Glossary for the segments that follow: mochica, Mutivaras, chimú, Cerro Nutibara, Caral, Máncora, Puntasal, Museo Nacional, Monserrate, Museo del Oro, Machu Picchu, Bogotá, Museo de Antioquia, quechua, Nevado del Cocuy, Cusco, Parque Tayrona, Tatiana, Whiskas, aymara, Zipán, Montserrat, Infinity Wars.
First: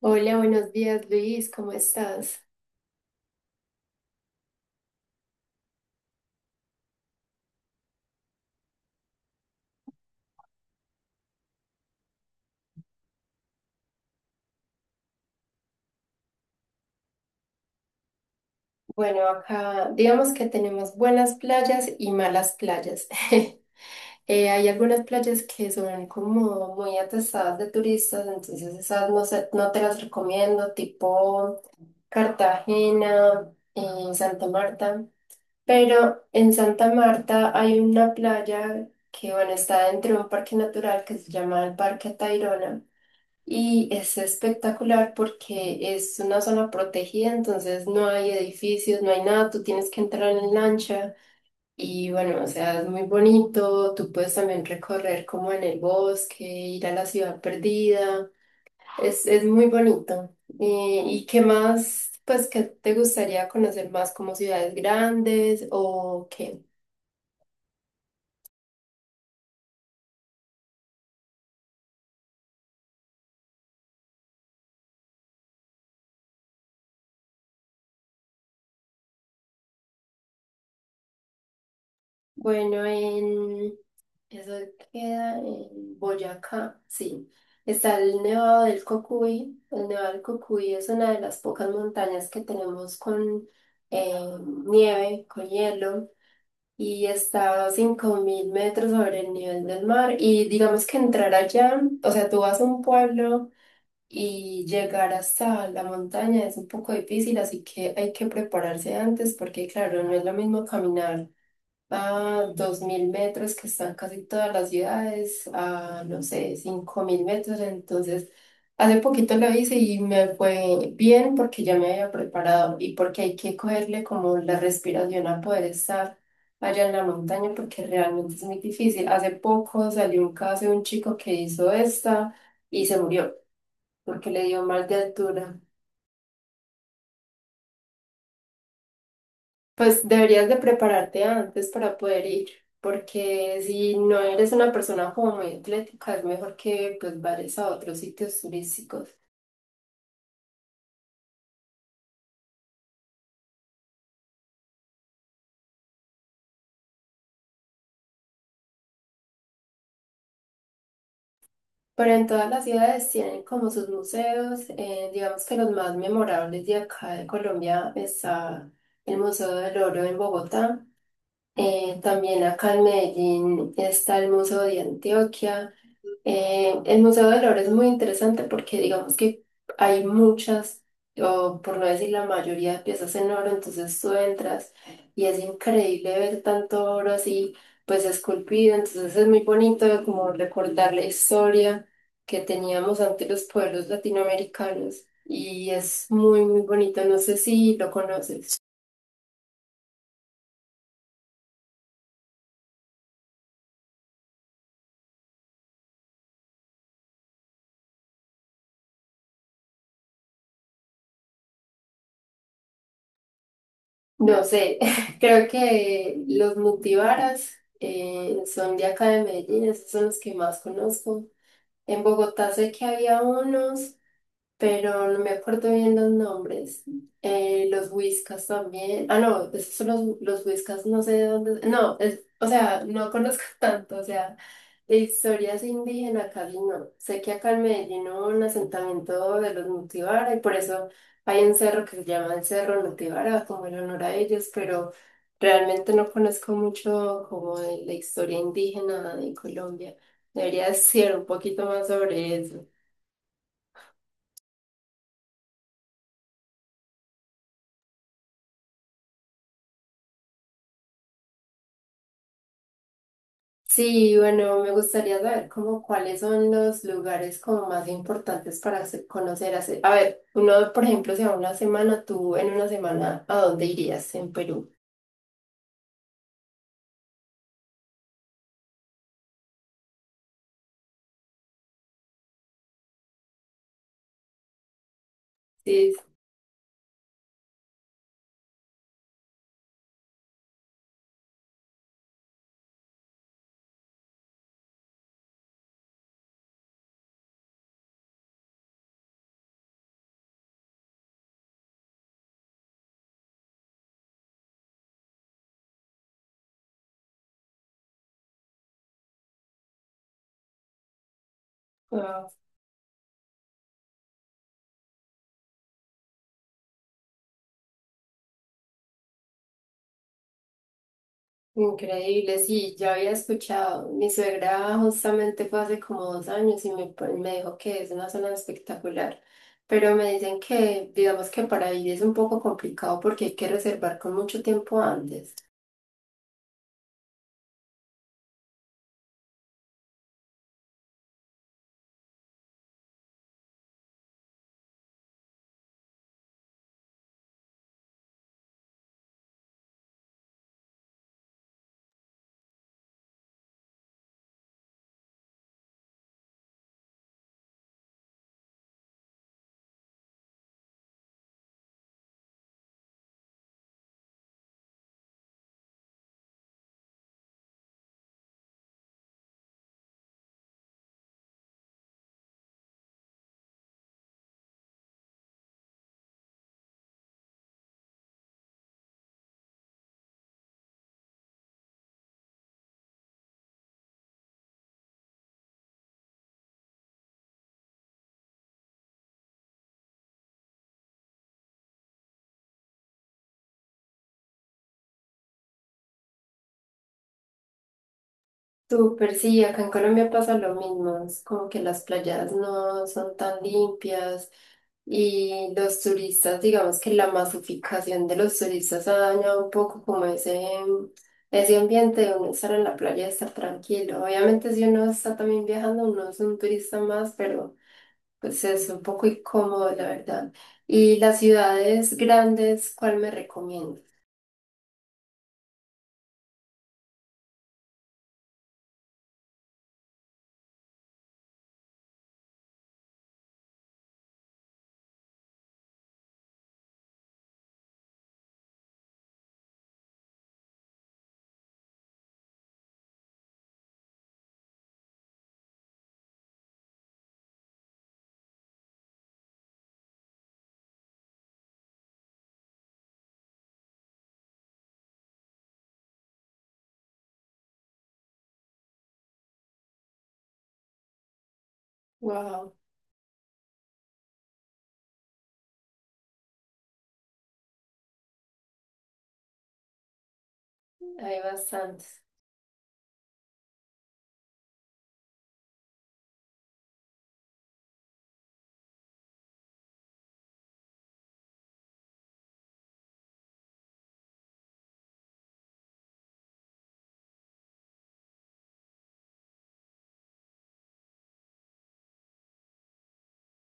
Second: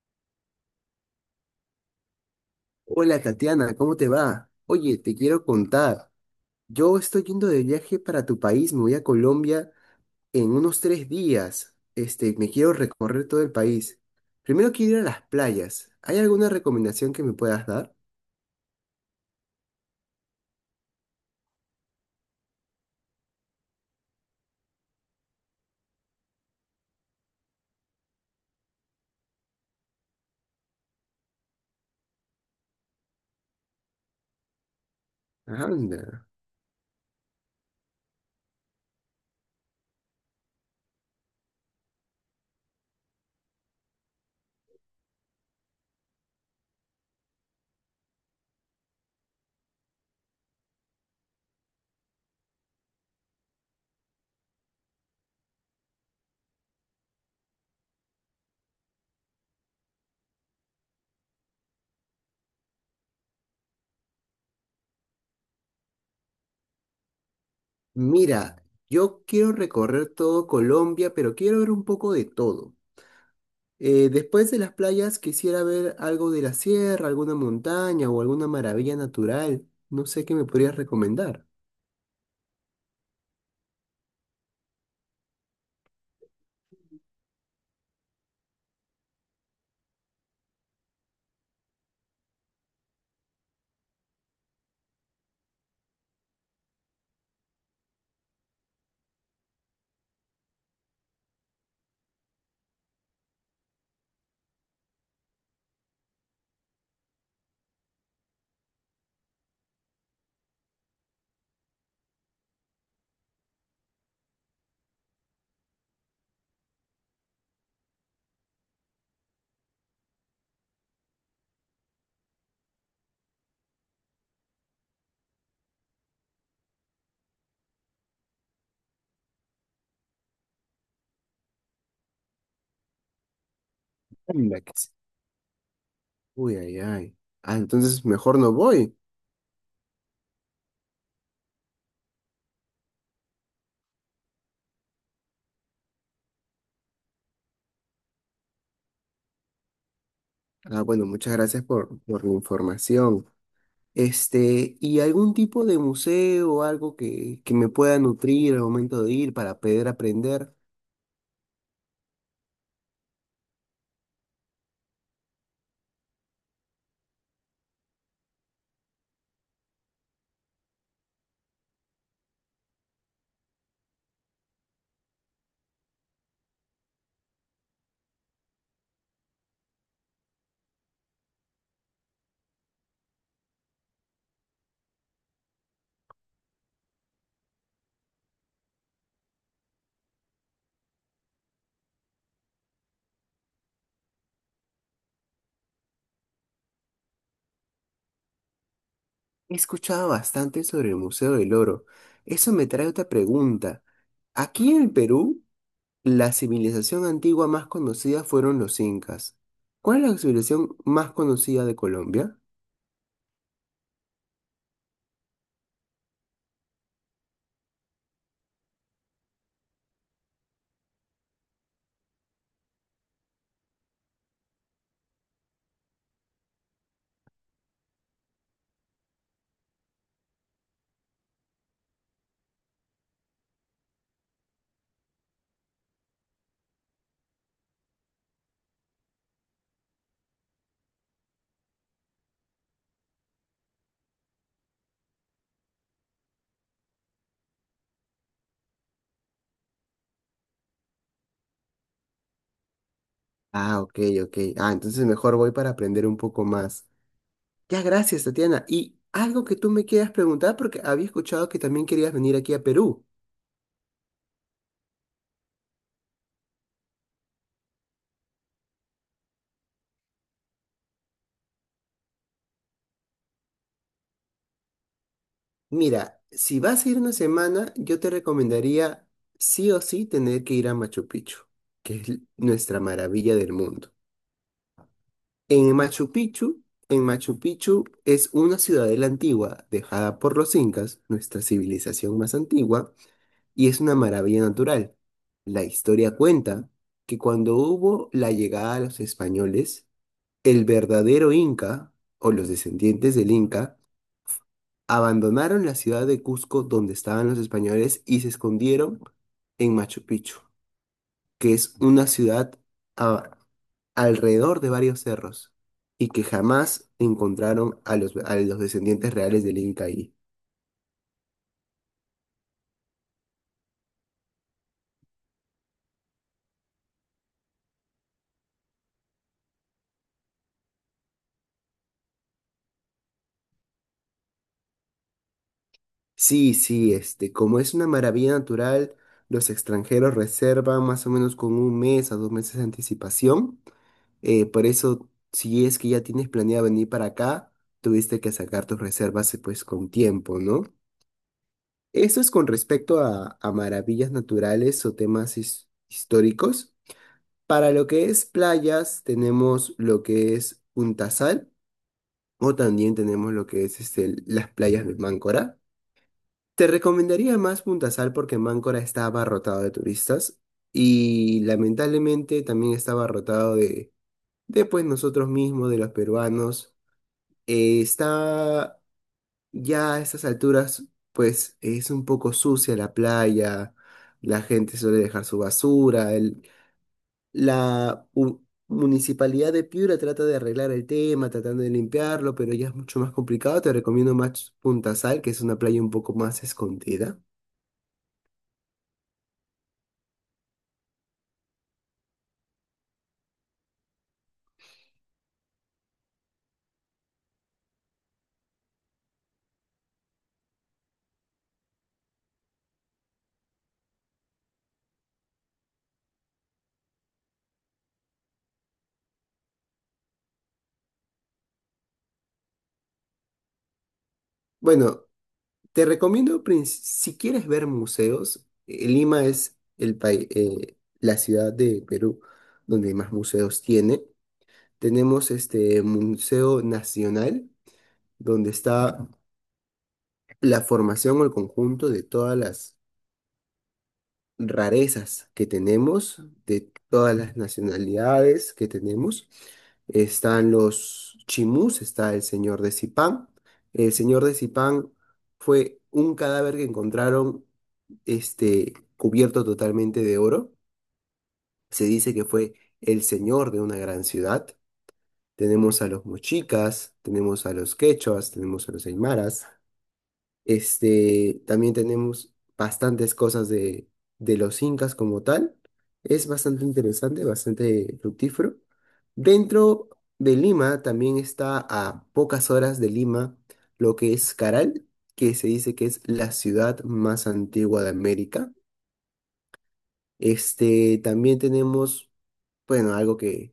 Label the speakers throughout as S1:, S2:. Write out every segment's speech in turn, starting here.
S1: Hola, buenos días Luis, ¿cómo estás?
S2: Hola Tatiana, ¿cómo te va? Oye, te quiero contar. Yo estoy yendo de viaje para tu país, me voy a Colombia en unos 3 días. Me quiero recorrer todo el país. Primero quiero ir a las playas. ¿Hay alguna recomendación que me puedas dar?
S1: Bueno, acá digamos que tenemos buenas playas y malas playas. Hay algunas playas que son como muy atestadas de turistas, entonces esas no, no te las recomiendo, tipo Cartagena, Santa Marta.
S2: Anda.
S1: Pero en Santa Marta hay una playa que, bueno, está dentro de un parque natural que se llama el Parque Tayrona. Y es espectacular porque es una zona protegida, entonces no hay edificios, no hay nada, tú tienes que entrar en lancha y bueno, o sea, es muy bonito, tú puedes también recorrer como en el bosque, ir a la ciudad perdida, es muy bonito. ¿Y qué más, pues, qué te gustaría conocer más como ciudades grandes o qué?
S2: Mira, yo quiero recorrer todo Colombia, pero quiero ver un poco de todo. Después de las playas quisiera ver algo de la sierra, alguna montaña o alguna maravilla natural. No sé qué me podrías recomendar.
S1: Bueno, eso queda en Boyacá, sí. Está el Nevado del Cocuy. El Nevado del Cocuy es una de las pocas montañas que tenemos con eh, nieve, con hielo, y está a 5000 metros sobre el nivel del mar. Y digamos que entrar allá, o sea, tú vas a un pueblo y llegar hasta la montaña es un poco difícil, así que hay que prepararse antes porque, claro, no es lo mismo caminar a 2000 metros que están casi todas las ciudades, a no sé, 5000 metros. Entonces, hace poquito lo hice y me fue bien porque ya me había preparado y porque hay que cogerle como la respiración a poder estar allá en la montaña porque realmente es muy difícil. Hace poco salió un caso de un chico que hizo esta y se murió porque le
S2: Anda,
S1: dio
S2: que
S1: mal de altura.
S2: uy, ay, ay. Ah, entonces mejor no voy.
S1: Pues deberías de prepararte antes para poder ir, porque si no eres una persona como muy atlética, es mejor que pues vayas a otros sitios turísticos.
S2: Ah, bueno, muchas gracias por la información. ¿Y algún tipo de museo o algo que me pueda nutrir al momento de ir para poder aprender?
S1: Pero en todas las ciudades tienen como sus museos, digamos que los más memorables de acá de Colombia está el Museo del Oro en Bogotá, también acá en Medellín está el Museo de Antioquia. El Museo del Oro es muy interesante porque digamos que hay muchas, o por no decir la mayoría de piezas en oro, entonces tú entras y es increíble ver tanto oro así, pues esculpido, entonces es muy bonito como recordar la historia que teníamos ante los pueblos latinoamericanos y es muy, muy bonito, no sé si lo conoces.
S2: He escuchado bastante sobre el Museo del Oro. Eso me trae otra pregunta. Aquí en el Perú, la civilización antigua más conocida fueron los incas. ¿Cuál es la civilización más conocida de Colombia?
S1: No sé, creo que los Mutivaras son de acá de Medellín, esos son los que más conozco. En Bogotá sé que había unos pero no me acuerdo bien los nombres. Los Whiskas también. Ah, no, esos son los Whiskas, no sé de dónde. No, es, o sea, no conozco tanto, o sea, de historias indígenas casi no. Sé que acá en Medellín hubo un asentamiento de los Nutibara y por eso hay un cerro que se llama el Cerro Nutibara, como en honor a ellos, pero realmente no conozco mucho como de la historia indígena de Colombia. Debería decir un poquito más sobre eso.
S2: Ah, ok, ok. Ah, entonces mejor voy para aprender un poco más. Ya, gracias, Tatiana. Y algo que tú me quieras preguntar, porque había escuchado que también querías venir aquí a Perú.
S1: Sí, bueno, me gustaría saber como cuáles son los lugares como más importantes para conocer. A ver, uno, por ejemplo, si a una semana, tú en una semana, ¿a dónde irías en Perú?
S2: Mira, si vas a ir una semana, yo te recomendaría sí o sí tener que ir a Machu Picchu, nuestra maravilla del mundo. En
S1: Sí,
S2: Machu Picchu, en Machu Picchu es una ciudadela antigua dejada por los incas, nuestra civilización más antigua, y es una maravilla natural. La historia cuenta que cuando hubo la llegada de los españoles, el verdadero Inca, o los descendientes del Inca, abandonaron la ciudad de Cusco donde estaban los españoles y se escondieron en Machu Picchu, que es una
S1: ah,
S2: ciudad a- alrededor de varios cerros y que jamás encontraron a los descendientes reales del Inca ahí.
S1: increíble, sí, ya había escuchado. Mi suegra justamente fue hace como 2 años y me dijo que es una zona espectacular, pero me dicen que, digamos que para ir es un poco complicado porque hay que reservar con mucho tiempo antes.
S2: Sí, sí, como es una maravilla natural, los extranjeros reservan más o menos con un mes a 2 meses de anticipación. Por eso, si es que ya tienes planeado venir para acá, tuviste que sacar tus reservas pues con tiempo, ¿no? Eso es con respecto a maravillas naturales o temas históricos. Para lo que es playas, tenemos lo que es Puntasal o también tenemos lo que es las playas de Máncora. Te recomendaría más Puntasal porque Máncora está abarrotado de turistas y lamentablemente también está abarrotado de pues nosotros mismos, de los peruanos. Está ya a estas alturas, pues es un poco sucia la playa, la gente suele dejar su basura, la municipalidad de Piura trata de arreglar el tema, tratando de limpiarlo, pero ya es mucho más complicado. Te recomiendo más Punta Sal, que es una playa un poco más escondida.
S1: Súper, sí, acá en Colombia pasa lo mismo, es como que las playas no son tan limpias y los turistas, digamos que la masificación de los turistas ha dañado un poco como ese ambiente de uno estar en la playa y estar tranquilo. Obviamente si uno está también viajando, uno es un turista más, pero pues es un poco incómodo, la verdad. Y las ciudades grandes, ¿cuál me recomiendas?
S2: Bueno, te recomiendo, si quieres ver museos, Lima es el país, la ciudad de Perú donde más museos tiene. Tenemos Museo Nacional, donde está la formación o el conjunto de todas las rarezas que tenemos, de todas las nacionalidades que tenemos. Están los chimús, está el señor de Zipán. El señor de Zipán fue un cadáver que encontraron cubierto totalmente de oro. Se dice que
S1: Wow,
S2: fue el señor de una gran ciudad. Tenemos a los mochicas, tenemos a los quechuas, tenemos a los aymaras.
S1: hay
S2: También
S1: bastantes.
S2: tenemos bastantes cosas de los incas como tal. Es bastante interesante, bastante fructífero. Dentro de Lima también está a pocas horas de Lima lo que es Caral, que se dice que es la ciudad más antigua de América. También tenemos bueno, algo que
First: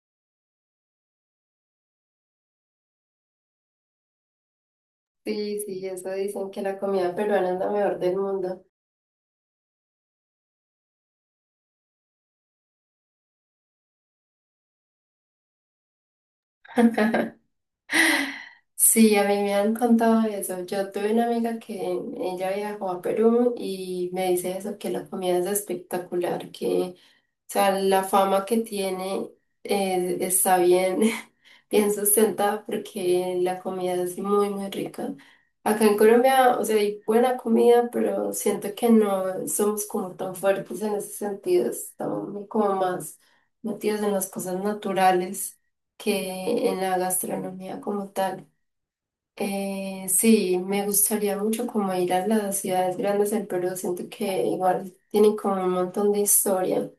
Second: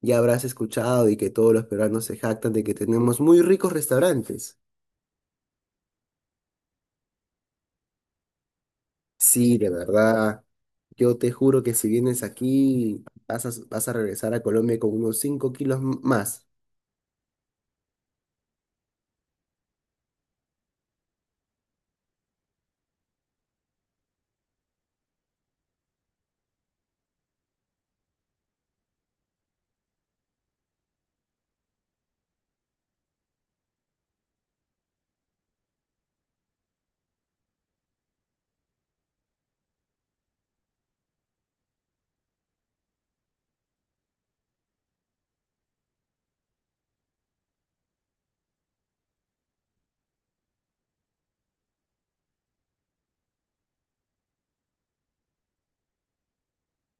S2: ya habrás escuchado y que todos los peruanos se jactan de que tenemos muy ricos restaurantes.
S1: Sí, sí, eso dicen que la comida peruana es la mejor del mundo.
S2: Sí, de verdad. Yo te juro que si vienes aquí, vas a regresar a Colombia con unos 5 kilos más.
S1: Sí, a mí me han contado eso. Yo tuve una amiga que ella viajó a Perú y me dice eso, que la comida es espectacular, que, o sea, la fama que tiene está bien. Bien sustentada porque la comida es muy, muy rica. Acá en Colombia, o sea, hay buena comida, pero siento que no somos como tan fuertes en ese sentido. Estamos como más metidos en las cosas naturales que en la gastronomía como tal. Sí, me gustaría mucho como ir a las ciudades grandes del Perú. Siento que igual tienen como un montón de historia.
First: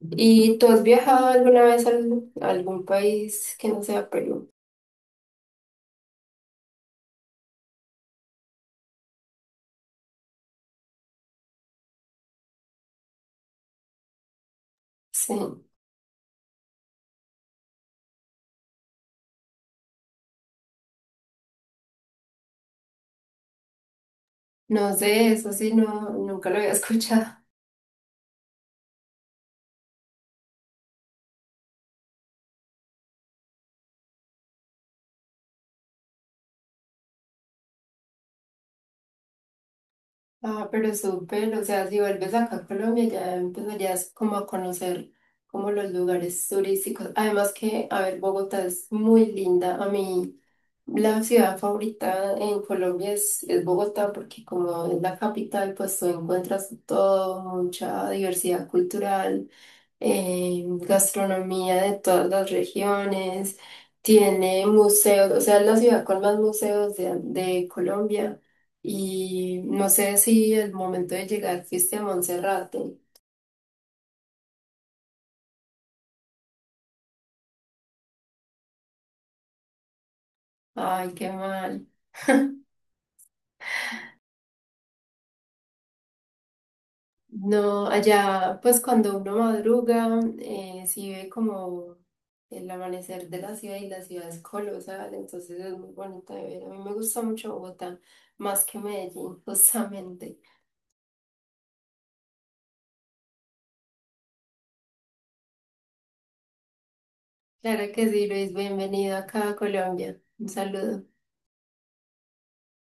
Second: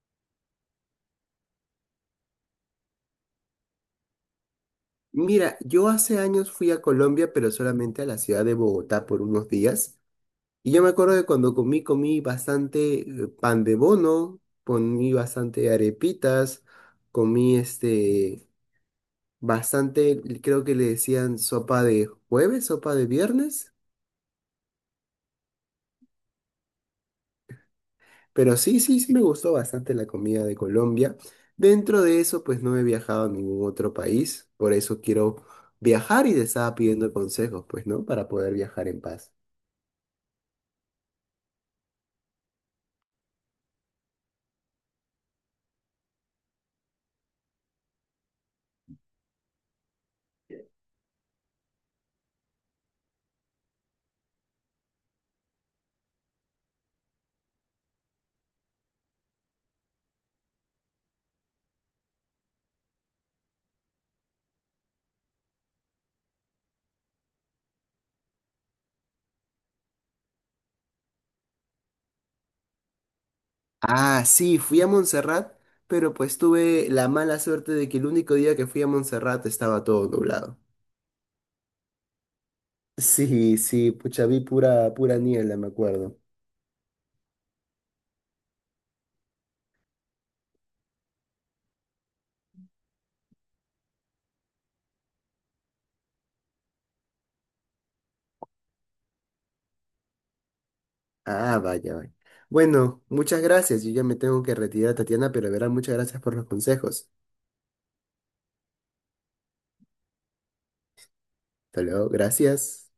S1: ¿Y tú has viajado alguna vez a algún país que no sea Perú?
S2: Mira, yo hace años fui a Colombia, pero solamente a la ciudad de Bogotá por unos días. Y yo me acuerdo de cuando comí bastante pan de bono, comí
S1: Sí.
S2: bastante arepitas, comí bastante, creo que le decían sopa de jueves, sopa de viernes,
S1: No sé, eso sí, no, nunca lo había escuchado.
S2: pero sí, sí me gustó bastante la comida de Colombia. Dentro de eso, pues no he viajado a ningún otro país, por eso quiero viajar y te estaba pidiendo consejos, pues, ¿no? Para poder viajar en paz.
S1: Ah, pero súper, o sea, si vuelves acá a Colombia ya empezarías como a conocer como los lugares turísticos. Además que, a ver, Bogotá es muy linda. A mí la ciudad favorita en Colombia es Bogotá porque como es la capital, pues tú encuentras todo, mucha diversidad cultural. Gastronomía de todas las regiones, tiene museos, o sea, es la ciudad con más museos de Colombia. Y no sé si el momento de llegar fuiste a Monserrate.
S2: Ah, sí, fui a Montserrat, pero pues tuve la mala suerte de que el único día que fui a Montserrat estaba todo nublado.
S1: Ay, qué mal.
S2: Sí, sí, pucha, vi pura niebla, me acuerdo.
S1: No, allá, pues cuando uno madruga, sí ve como el amanecer de la ciudad y la ciudad es colosal, entonces es muy bonita de ver. A mí me gusta mucho Bogotá, más que Medellín, justamente.
S2: Ah, vaya, vaya. Bueno, muchas gracias. Yo ya me tengo que retirar, Tatiana, pero de verdad, muchas gracias por los consejos.
S1: Claro que sí, Luis. Bienvenido acá a Colombia. Un saludo.
S2: Hasta luego, gracias.